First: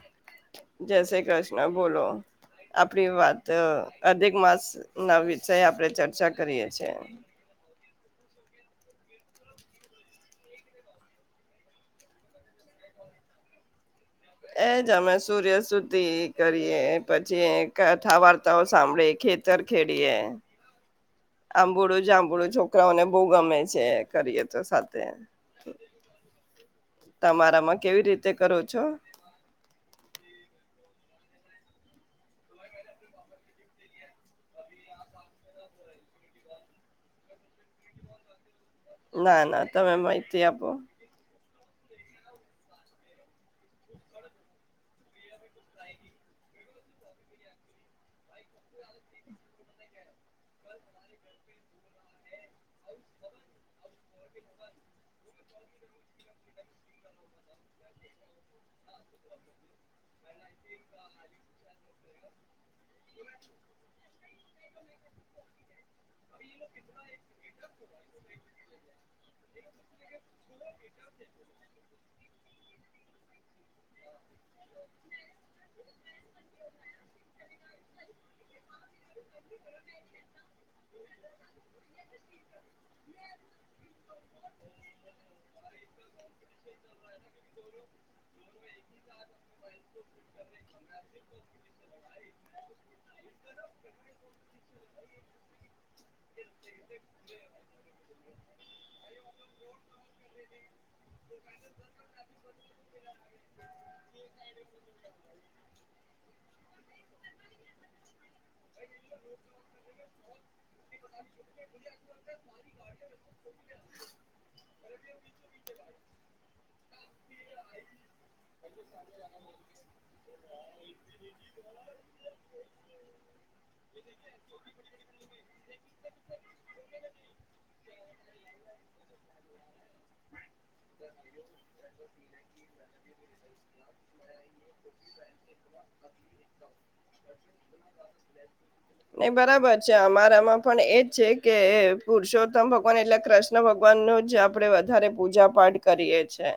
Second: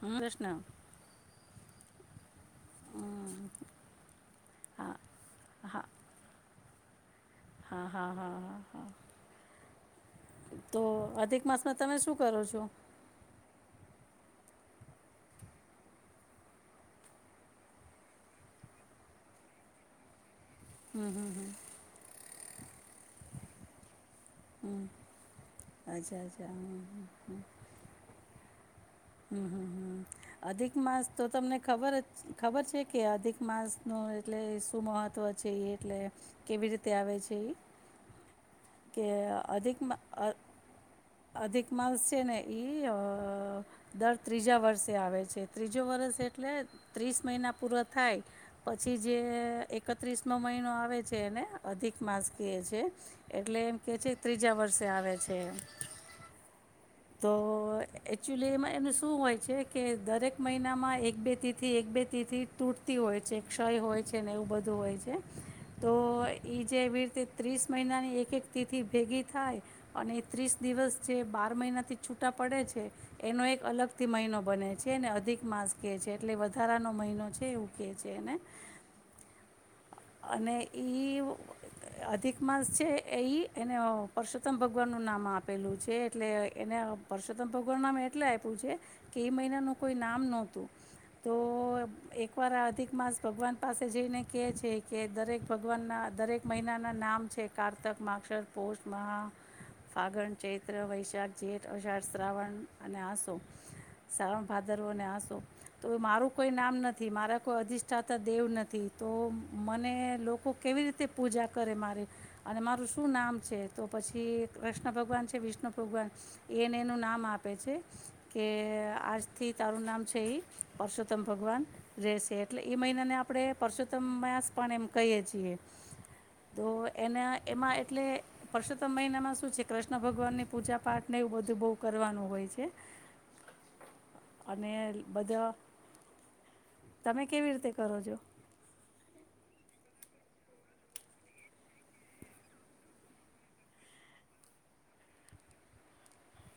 હા કૃષ્ણ જૈસે કૃષ્ણ. બોલો. આપણી હમ વાત અધિક માસ હા ના વિષય હા આપણે ચર્ચા કરીએ. છે. હા, હા, હા, હા તો અધિક માસમાં તમે શું કરો છો. એજ અમે સૂર્ય સુધી કરીએ પછી કથા વાર્તાઓ સાંભળીએ ખેતર ખેડીએ. હમ હમ હમ આંબૂળું જંબૂળું. છોકરાઓને બહુ ગમે છે. કરીએ તો હમ સાથે. અચ્છા અચ્છા હમ તમારામાં કેવી રીતે કરો છો? હમ્મ હમ્મ હમ્મ અધિક માસ તો તમને ખબર જ ખબર છે કે અધિક માસનું એટલે શું મહત્ત્વ છે એ એટલે કેવી રીતે આવે છે એ. કે ના ના તમે અધિકમાં માહિતી આપો. અધિક માસ છે ને એ દર ત્રીજા વર્ષે આવે છે ત્રીજો વર્ષ એટલે ત્રીસ મહિના પૂરા થાય, પછી જે એકત્રીસનો મહિનો આવે છે, એને અધિક માસ કહે છે. એટલે એમ કે છે ત્રીજા વર્ષે આવે છે એ. તો એકચુલી એમાં એનું શું હોય છે કે દરેક મહિનામાં એક બે થી થી એક બે તિથથી તૂટતી હોય છે ક્ષય હોય છે ને એવું બધું હોય છે, તો એ જે એવી રીતે ત્રીસ મહિનાની એક એક તિથિ ભેગી થાય, અને એ ત્રીસ દિવસ જે બાર મહિના છૂટા પડે છે, એનો એક અલગથી મહિનો બને છે ને અધિક માસ કહે છે એટલે સુધારાનો મહિનો છે એવું કહે છે અને. અને એ અધિક માસ છે એ એને પરસોત્તમ ભગવાનનું નામ આપેલું છે એટલે એને પરસોત્તમ ભગવાનનું નામ એટલે આપ્યું છે, કે એ મહિનાનું કોઈ નામ નહોતું, તો તો એકવાર આ અધિક માસ ભગવાન પાસે જઈને કેહે છે. કે દરેક ભગવાનના દરેક મહિનાના નામ છે કારતક માક્ષર પોષ મહા, ફાગણ ચૈત્ર વૈશાખ જેઠ અષાઢ શ્રાવણ અને આંસો શ્રાવણ ભાદર અને આંસો, તો એ મા કોઈ નામ નથી મારા કોઈ અધિષ્ઠાતા દેવ નથી તો મને લોકો કેવી રીતે પૂજા કરે મારી, અને મારું શું નામ છે તો પછી કૃષ્ણ ભગવાન છે વિષ્ણુ ભગવાન, એને એનું નામ આપે છે કે, આજથી તારું નામ છે એ પરષો તમ ભગવાન રહેશે એટલે એ મહિનાને આપણે પરસોત્તમ પણ એમ કહીએ છીએ, તો એના એમાં એટલે પરસોત્તમ મહિનામાં શું છે કૃષ્ણ ભગવાનની પૂજા પાઠને એવું બધું બહ કરવાનું હોય છે, અને બધા તમે કેવી રીતે કરો છો? નહી બરાબર છે અમારામાં પણ એજ છે કે પુરુષોત્તમ ભગવાન એટલે કૃષ્ણ ભગવાન નું જ આપડે વધારે પૂજા પાઠ કરીએ છે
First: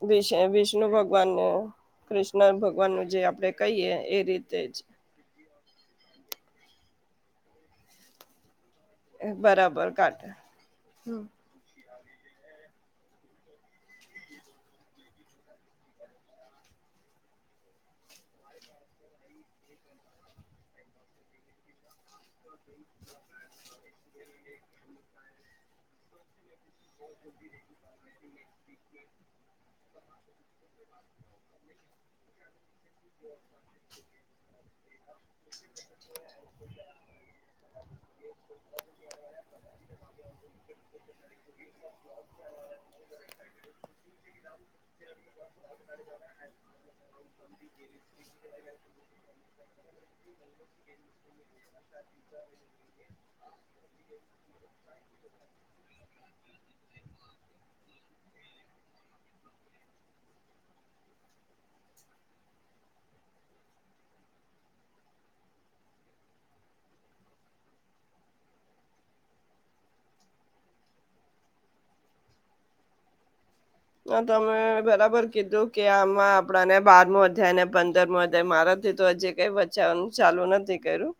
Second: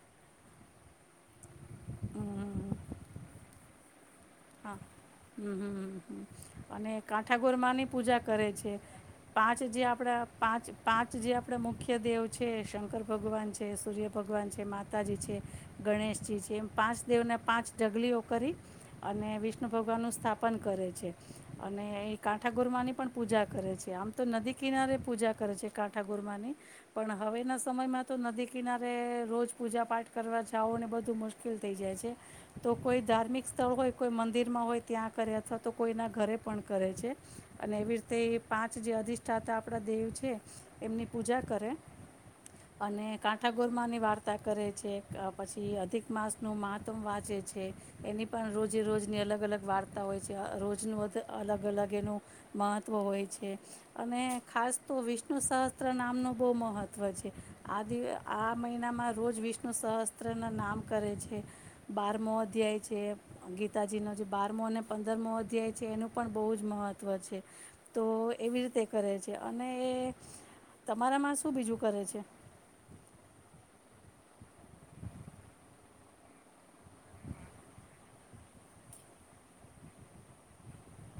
વિ વિષ્ણુ ભગવાન ન કૃષ્ણ ભક્ત. જે આપણે કહીએ. એ રીતે હા જ હમ હમ હ હ અને કાંઠા ગૌરમાંની પૂજા કરે છે. પાંચ જે બરાબર આપડા કાઢે પાંચ પાંચ જે આપણે મુખ્ય મુખ્ય દેવ છે શંકર ભગવાન છે, સૂર્ય ભગવાન છે, માતાજી છે, ગણેશજી છે, એમ પાંચ દેવને પાંચ ઢગલીઓ કરી અને વિષ્ણુ ભગવાનનું સ્થાપન કરે છે અને એ કાંઠા ગુરમાંની પણ પૂજા કરે છે આમ તો નદી કિનારે પૂજા કરે છે કાંઠા ગુરમાંની પણ હવે ના સમયમાં તો નદીક કિનારે રોજ પૂજા પાઠ કરવા જાઓને બધું મુશ્કેલ થઈ જાય છે. તો કોઈ ધાર્મિક સ્થળ હોય. મંદિરમાં હોય ત્યાં કરે અથવા તો કોઈના ઘરે પણ કરે છે અને એવી રીતે પાંચ જે અધિષ્ઠાતા આપણા દેવ છે એમની પૂજા કરે અને કાંઠાાગોરમાંની વાર્તા કરે છે પછી અધિક માસ નું મહાતમ વાંચે છે એની જે રોજની અલગ અલગ વાર્તા હોય છે રોજનું અલગ અલગ એનું મહત્ત્વ હોય છે અને ખાસ તો વિષ્ણુ સહસ્ત્ર નામનું બહુ મહત્ત્વ છે આ દિવ આ મહિનામાં રોજ વિષ્ણુ સહસ્ત્રના નામ કરે છે બારમ અધ્યાય જે ગીતાજીનો જે બારમો અને પંદરમો અધ્યાય છે એનું પણ બહુ જ મહત્વ છે તો એવી રીતે કરે છે અને તમારામાં શું બીજું કરે છે. ના તમે બરાબર કીધું કે આમાં આપણાને બાર મો વધ્યાયને પંદર મો વધ્યા મારાથી તો હજે કઈ બચાવવાનું ચાલુ નથી કર્યું.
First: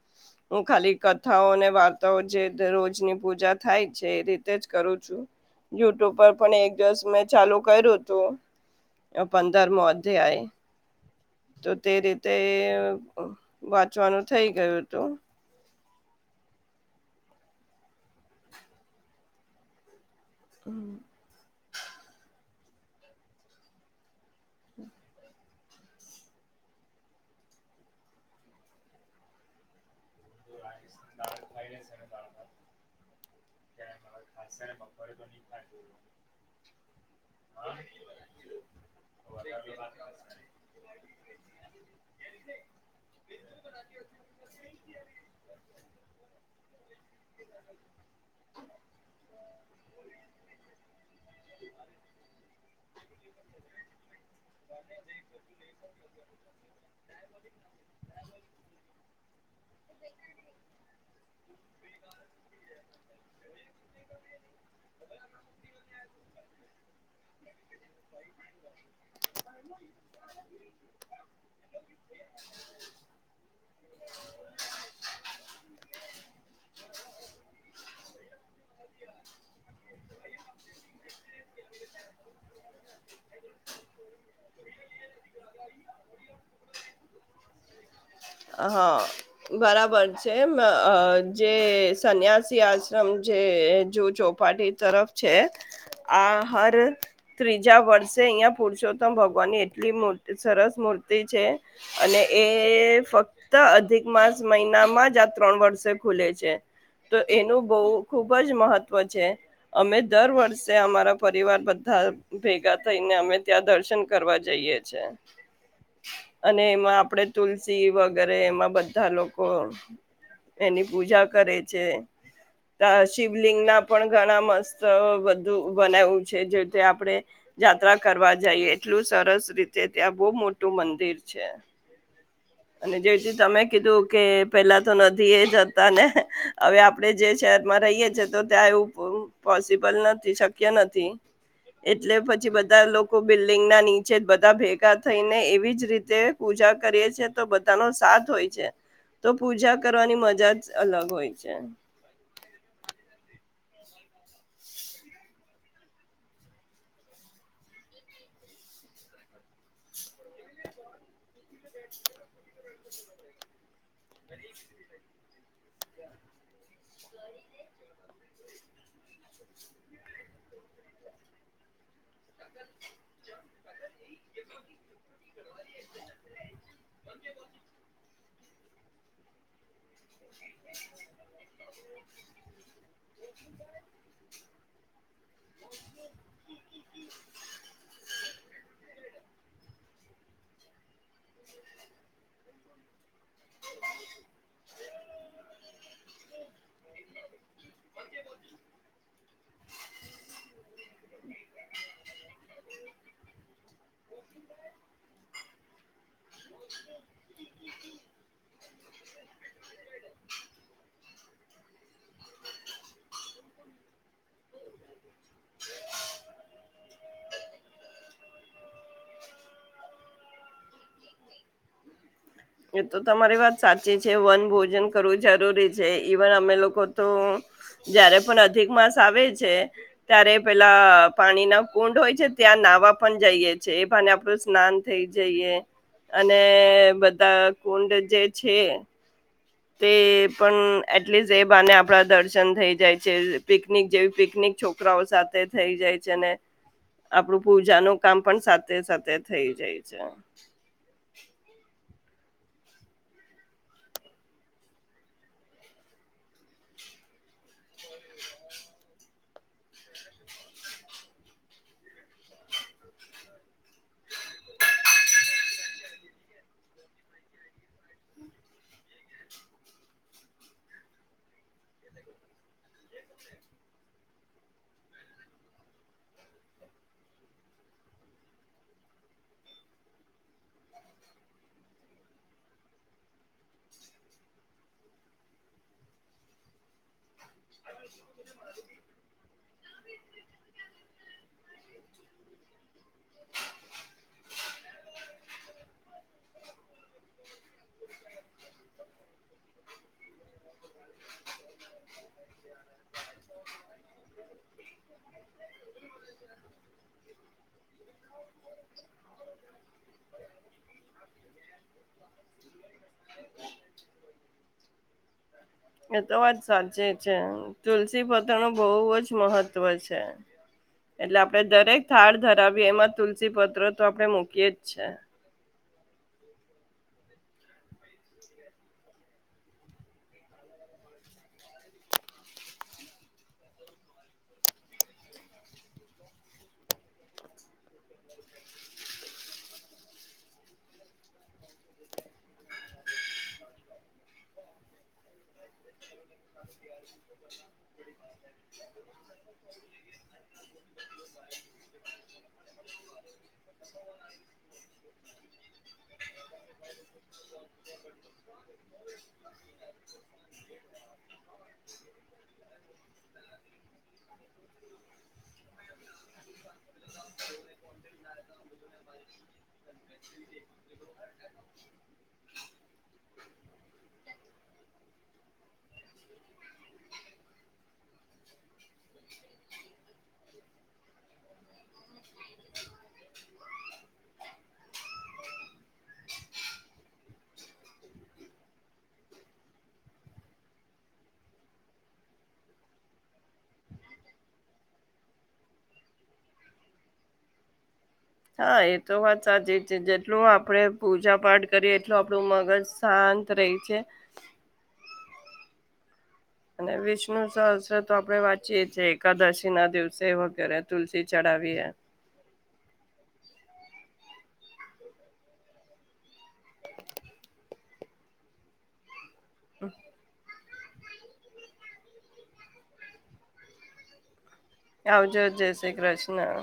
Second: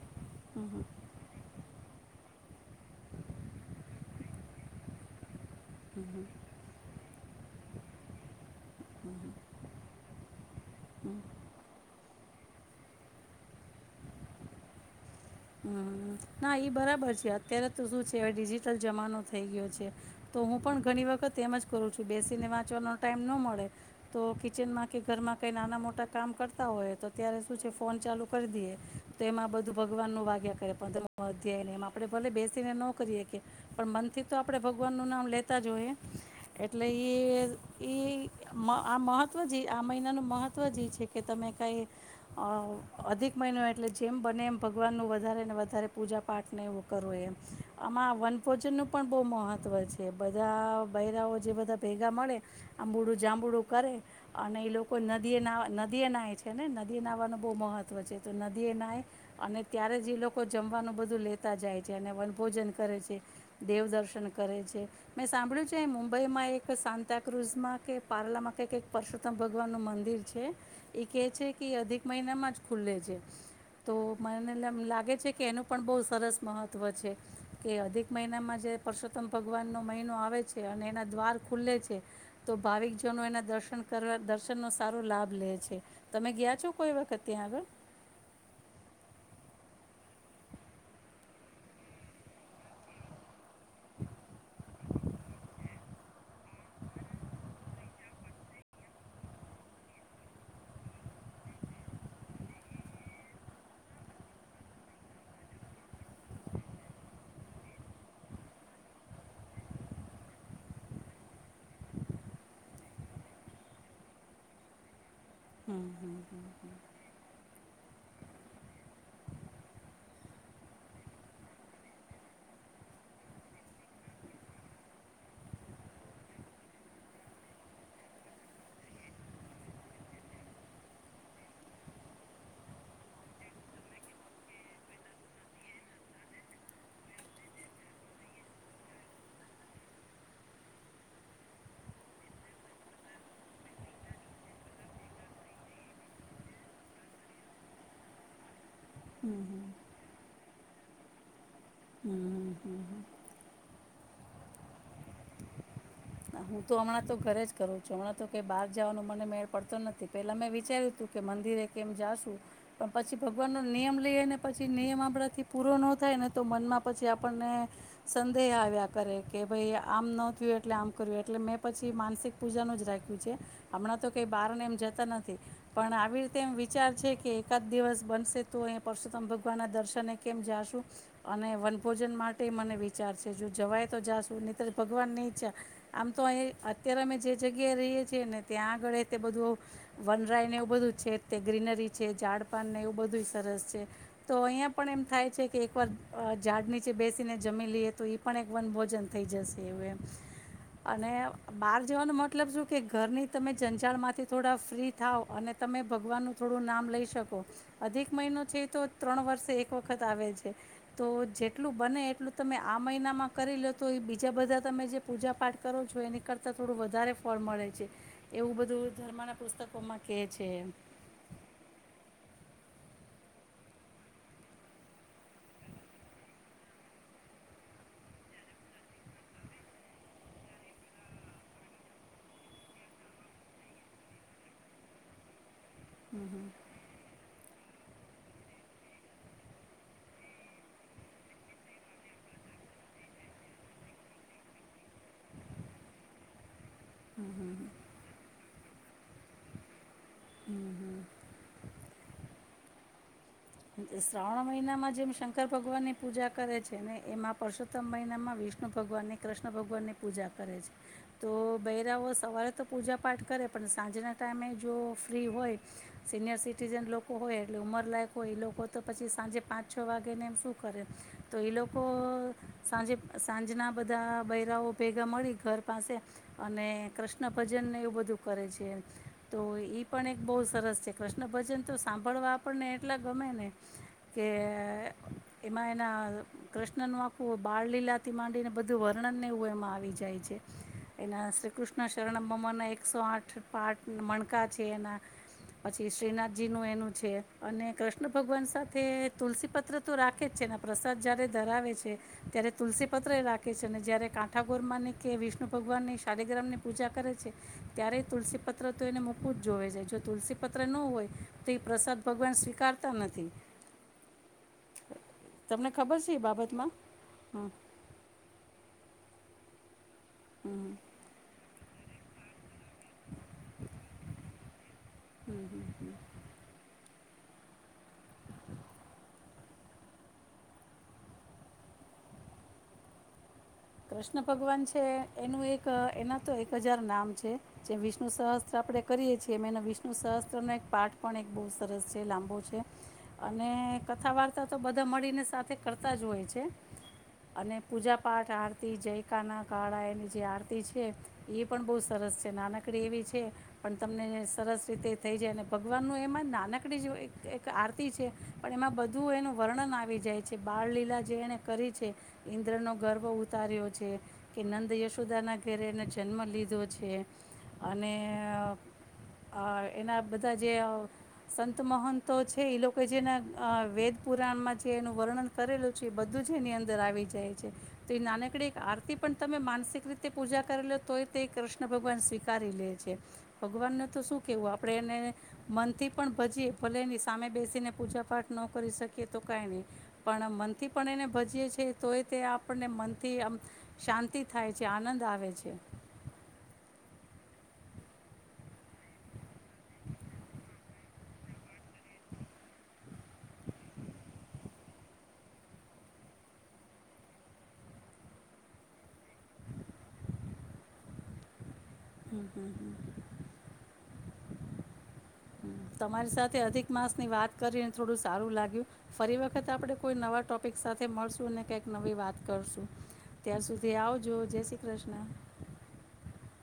હમ હું હમ ખાલી કથાઓને વાત તો જે રોજની પૂજા થાય છે એ રીતે જ કરું છું. હમ, યુટ્યુબ પર પણ એક જસ મે ચાલુ કર્યું હતું, પંદર મોધ અધ્યાય. હમ. તો તે રીતે વાંચવાનું થઇ ગયું હતું. હમ ના એ બરાબર છે અત્યારે તો શું છે હવે ડિજિટલ જમાનો થઈ ગયો છે. તો હું પણ ઘણી વખત એમ જ કરું છું બેસીને વાંચ ચવાનો ટાઈમ ન મળે, તો કિચનમાં કે ઘરમાં કંઈ નાના મોટા કામ કરતા હોય તો ત્યારે શું છે ફોન ચાલુ કરી દઈએ, તો એમાં બધું ભગવાનનું ભ્યા કરે. પ અધ્યાયને એમ આપણે ભલે બેસીને ન કરીએકીએ, પણ મનથી તો આપણે ભગવાનનું નામ લેતા જ હોઈએ, એટલે એ એ આ મહત્વ જે આ મહિનાનું મહત્ત્વ જ એ છે કે તમે કાંઈ, અધિક મહિનો એટલે જેમ બને એમ ભગવાનનું [inaudible] વધારે પૂજા પાઠને એવું કરવું એમ, આમાં વનભોજનનું પણ બહુ મહત્ત્વ છે બધા બૈરાઓ જે બધા ભેગા મળે, આંબૂડું જાંબુડું કરે અને એ લોકો નદીએ ના નદીએ નાહહે છે ને નદીએ નાહવાનું બહુ મહત્ત્વ છે તો નદીએ નાહય, અને ત્યારે જ લોકો જમવાનું બધું લેતા જાય છે અને વનભોજન કરે છે, દેવદર્શન કરે છે મેં સાંભળ્યું છે, મુંબઈમાં એક સાતાક્રુઝમાં કે પાર્લામાં કક પરસોત્તમ ભગવાનનું મંદિર છે એ કેહે છે, કે એ અધિક મહિનામાં જ ખુલ્લે છે, તો મને લાગ ગ છે કે એનું પણ બહુ સરસ મહત્વ છે, કે અધિક મહિનામાં જે પરસોત્તમ ભગવાનનો મહિનો આવે છે અને એના દ્વાર ખુલે છે, તો ભાવિકજનો એના દર્શન કરવા દર્શનનો સારો લાભ લે છે, તમે ગયા છો કોઈ વખત ત્યાં આગળ? હા બરાબર છે. જે સન્યાસી આશ્રમ જે જ ચોપાટી તરફ છે, આ હર ત્રીજા વર્ષે અહિયાં પુરુષોત્તમ ભગવાનની એટલી સરસ મૂર્તિ છે, અને એ ફક્ત અધિક માસ મહિનામાં જ ત્રણ વર્ષે ખુલે છે, તો એનું બહ ખુબ જ મહત્વ છે, અમે દર વર્ષે અમારા પરિવાર બધા ભેગા થઈને અમે ત્યાં દર્શન કરવા જઈએ છે. અને એમાં આપડે તુલસી સી વગેરે એમાં બધા લોકો એની પૂજા કરે છે, ત્યા શિવલિંગ ના પણ ઘણા મસ્ત બધું બનાવું છે જે આપણે, યાત્રા કરવા જઈએ એટલું સરસ રીતે ત્યાં બહુ મોટું મંદિર છે, અને જેથી તમે કીધું કે પેલા તો નથી એ જતા ને હવે આપણેે જે શહેર માં રહીએ છેએ તો ત્યાં એવું પોસિબલ નથી શક્ય નથી, એટલે પછી બધા લોકો બિલ્ડિંગ ના નીચે જ બધા ભેગા થઈને એવી જ રીતે પૂજા કરીે છે તો બધાનો સાથ હોય છે. તો પૂજા કરવાની મજા જ અલગ હોય છે. હમ હમ હમ હક. હું તો હમણાં તો ઘરે જ કરું છું હમણાં તો કે બહાર જવાનો મને મેળ પડતો નથી પહેલાં મેં વિચાર્યું હતું કે મંદિરે કેમ જાશું, પણ પછી ભગવાનનો નિયમ લઈએ ને પછી નિયમ આપણાંથી પૂરો ન થાય ને તો મનમાં પછી આપણને, સંદેહ આવ્યા કરે કે ભાઈ આમ ન થયું એટલે આમ ના થયું તેમ ના થયું. એટલે મે પછી માનસિક પૂજા ન જ રાખ્યું છે, હમણાં થોડા દિવસ પસી રાખીસું. કે બહારને એમ જતા નથી, પણ આવી રીતે એમ વિચાર છે કે એકાદ દિવસ બનશે તો ક્યારે જવા નું નક્કી કરીસુ. પરસોતમ ભગવાનના દર્શન કેમ જાશું, અને વન ભોજન માટે મને વિચાર છે જો જવાય તો જાશું નનીતરજ ભગવાન ની ઈચ્છા થશે ત્યાર જશુ. અત્યારે અમે જે જગ્યાએ રહીએ છી ને ત્યાં આગળ બધું, વનરાયને એવું બધું હતું. છે તે ગ્રીનરી છે ઝાડ પાાનને એવું બધું સરસ છે, તો અહીંયા પણ એમ થાય છે કે એકવાર ઝાડ નીચે બેસીને જમી લઈએ તો એ પણ એક વન ભોજન થઈ જશે એવું એમ, વિચાર આવે છે. અને બહાર જવાનો મતલબ શું કે ઘરની તમે જંઝાણમાંથી થોડા ફ્રી થાવ અને મન ને શાંતિ મળે. થોડું નામ લઈ શકો, અધિક મહિનો છે એ તો ત્રણ વર્ષે એક વખત આવે છે, તો જેટલું બને એટલું તમે આ મહિનામાં કરી લો તો એ બીજા બધા તમે જે પૂજા પાઠ કરવા મેળ આવે. એ કરતા થોડું વધારે ફળ મળે છે, એવું બધું ધર્મના પુસ્તકોમાં કેહે છે. એ તો તમારી વાત સાચી છે વન ભોજન કરવું જરૂરી છે ઈવન અમે લોકો તો, જારે પણ અધિક માસ આવે છે, ત્યારે પેલા પાણી ના કુંડ હોય છે ત્યાં નાહવા પણ જઈએ છે એ ભ આપડું સ્નાન થઈ જઈએ. અને બધી મજા આવે છે. કુંડ જે છે. તે પણ એટલીસ્ટ એ બાને આપડા દર્શન થઈ જાય છે પિકનિક જેવી પિકનિક છોકરાઓ સાથે થઈ જાય છે ને આપણું પૂજાનું કામ પણ સાથે સાથે થઇ જાય છે બધું કામ થઇ જાય સે. શ્રાવણ મહિનામાં જેમ શંકર ભગવાન ની પૂજા કરે છે ને એમાં. પરશોત્મ મહિમાં વિષ્ણુ ભગવાનની કૃષ્ણ ભગવાનની પૂજા કરે છે તો બૈરાવો સવારે તો પૂજા પાઠ કરે પણ સાંજના ટાઈમે જો ફ્રી હોય સિનિયર સિટીઝન લોકો હોય એટલે ઉંમરલાયક એ લોકો તો પછી સાંજે પાંચ છ વાગે ને એમ શું કરે તો એ લોકો સાંજે સાંજના બધા બૈરાઓ ભેગા મળી ઘર પાસે અને કૃષ્ણ ભજનને એવું બધું કરે છે તો એ પણ એક બહુ સરસ છે કૃષ્ણ ભજન તો સાંભળવા આપણને મજા આવે. એટલા ગમે ને કે એમાં એના કૃષ્ણનું આખું બાળ લીલાથી માંડી ને બધું વર્ણનને એવુ એમાં આવે આવી જાય છે એના શ્રી કૃષ્ણ શરણ મમ્મના એકસો આઠ પાઠ મણકા છે એના પછી શ્રીનાથજી નું એનું છે અને કૃષ્ણ ભગવાન સાથે તુલસીપત્ર તો રાખે જ છે ને પ્રસાદ જ્યારે ધરાવે છે ત્યારે તુલસીપત્ર રાખે છે અને જ્યારે કાંઠાાગોરમાંની કે વિષ્ણુ ભગવાનની શાલીગ્રામની પૂજા કરે છે ત્યારે તુલસીપત્ર તો એને મૂકવું જ જોવે જાય જો તુલસીપત્ર ન હોય તો એ પ્રસાદ રૂપી ગણાય સે. તમને ખબર છે એતો એ વાત બાબતમાં સાચી છે હમ તુલસી પતણો બવ જ એ જ મહત્વ છે. હમ એટલે આપડે દરેક થાડ ધર એમાં તુલસી પત્ર તો આપણે મૂકીએ જ અચ્છા. હમ કૃષ્ણ ભગવાન છે એનું એક એના તો એક હજાર નામ છે જે વિષ્ણુ સહસ્ત્ર આપણે કરીય છીએ વિષ્ણુ સહસ્ત્રનો એક પાઠ પણ એક બહુ સરસ છે લાંબો છે અને કથા વાર્તા તો બધા મળીને સાથે કરતા જ હોય છે. છે અને પૂજા પાઠ આર જય કના કાળા એની જે આરતી છે એ પણ બહુ સરસ છે નાનકડી એવી છે પણ તમને સરસ રીતે થઈ જાય અને ભગવાનનું એમાં નાનકડી એક આરતી છે, પણ એમાં બધું એનું વર્ણન આવી જાય છે બાળલીલા જે કરી છે ઇન્દ્રનો ગર્વ કર્યો છે કે નંદ યશોદાના ઘરે એને જન્મ લીધો છે, અને એના બધા જે સંત મહંતો છે એ લોકો જેના વેદ પુરાણમાં જે એનું વર્ણન કરેલું છે. બધું જ એની અંદર આવી જાય છે. તે નાનકડી. આરતી પણ તમે માનસિક રીતે પૂજા કરી લો તોય તે કૃષ્ણ ભગવાન સ્વીકારી લે છે, ભગવાનનું તો શું કહેવું આપણે એને મનથી પણ પછી ભલે એની સામે બેસીને પૂજા પાઠ ન કરી શકીએ, તો કાંઈ નહીં પણ મનથી પણ એને ભજીએ છીએ તોય તે આપ આપણને મનથી આમ શાંતિ થાય છે આનંદ આવે છે. હા એ તો વાત સાચી છે જેટલું આપણે. પૂજા પાઠ કરીએ એટલું આપણું મગજ શાંત રહી છે. અને વિષ્ણુ સહસ્ત્ર તો આપડણે વાંચીયે છીએ, એકાદશીના દિવસે વગેરે તુલસી ચડાવીએ. હમ, તમારી સા અધિક માસની વાત કરી. થોડું સારું લાગ્યું. ફરી વખત આપડે કોઈ નવા ટોપી સાથે મળશુંને કંઈક નવી વાત કરશું. ત્યાં સુધી આવજો, જય શ્રી કૃષ્ણ. આવજો જય શ્રી કૃષ્ણ.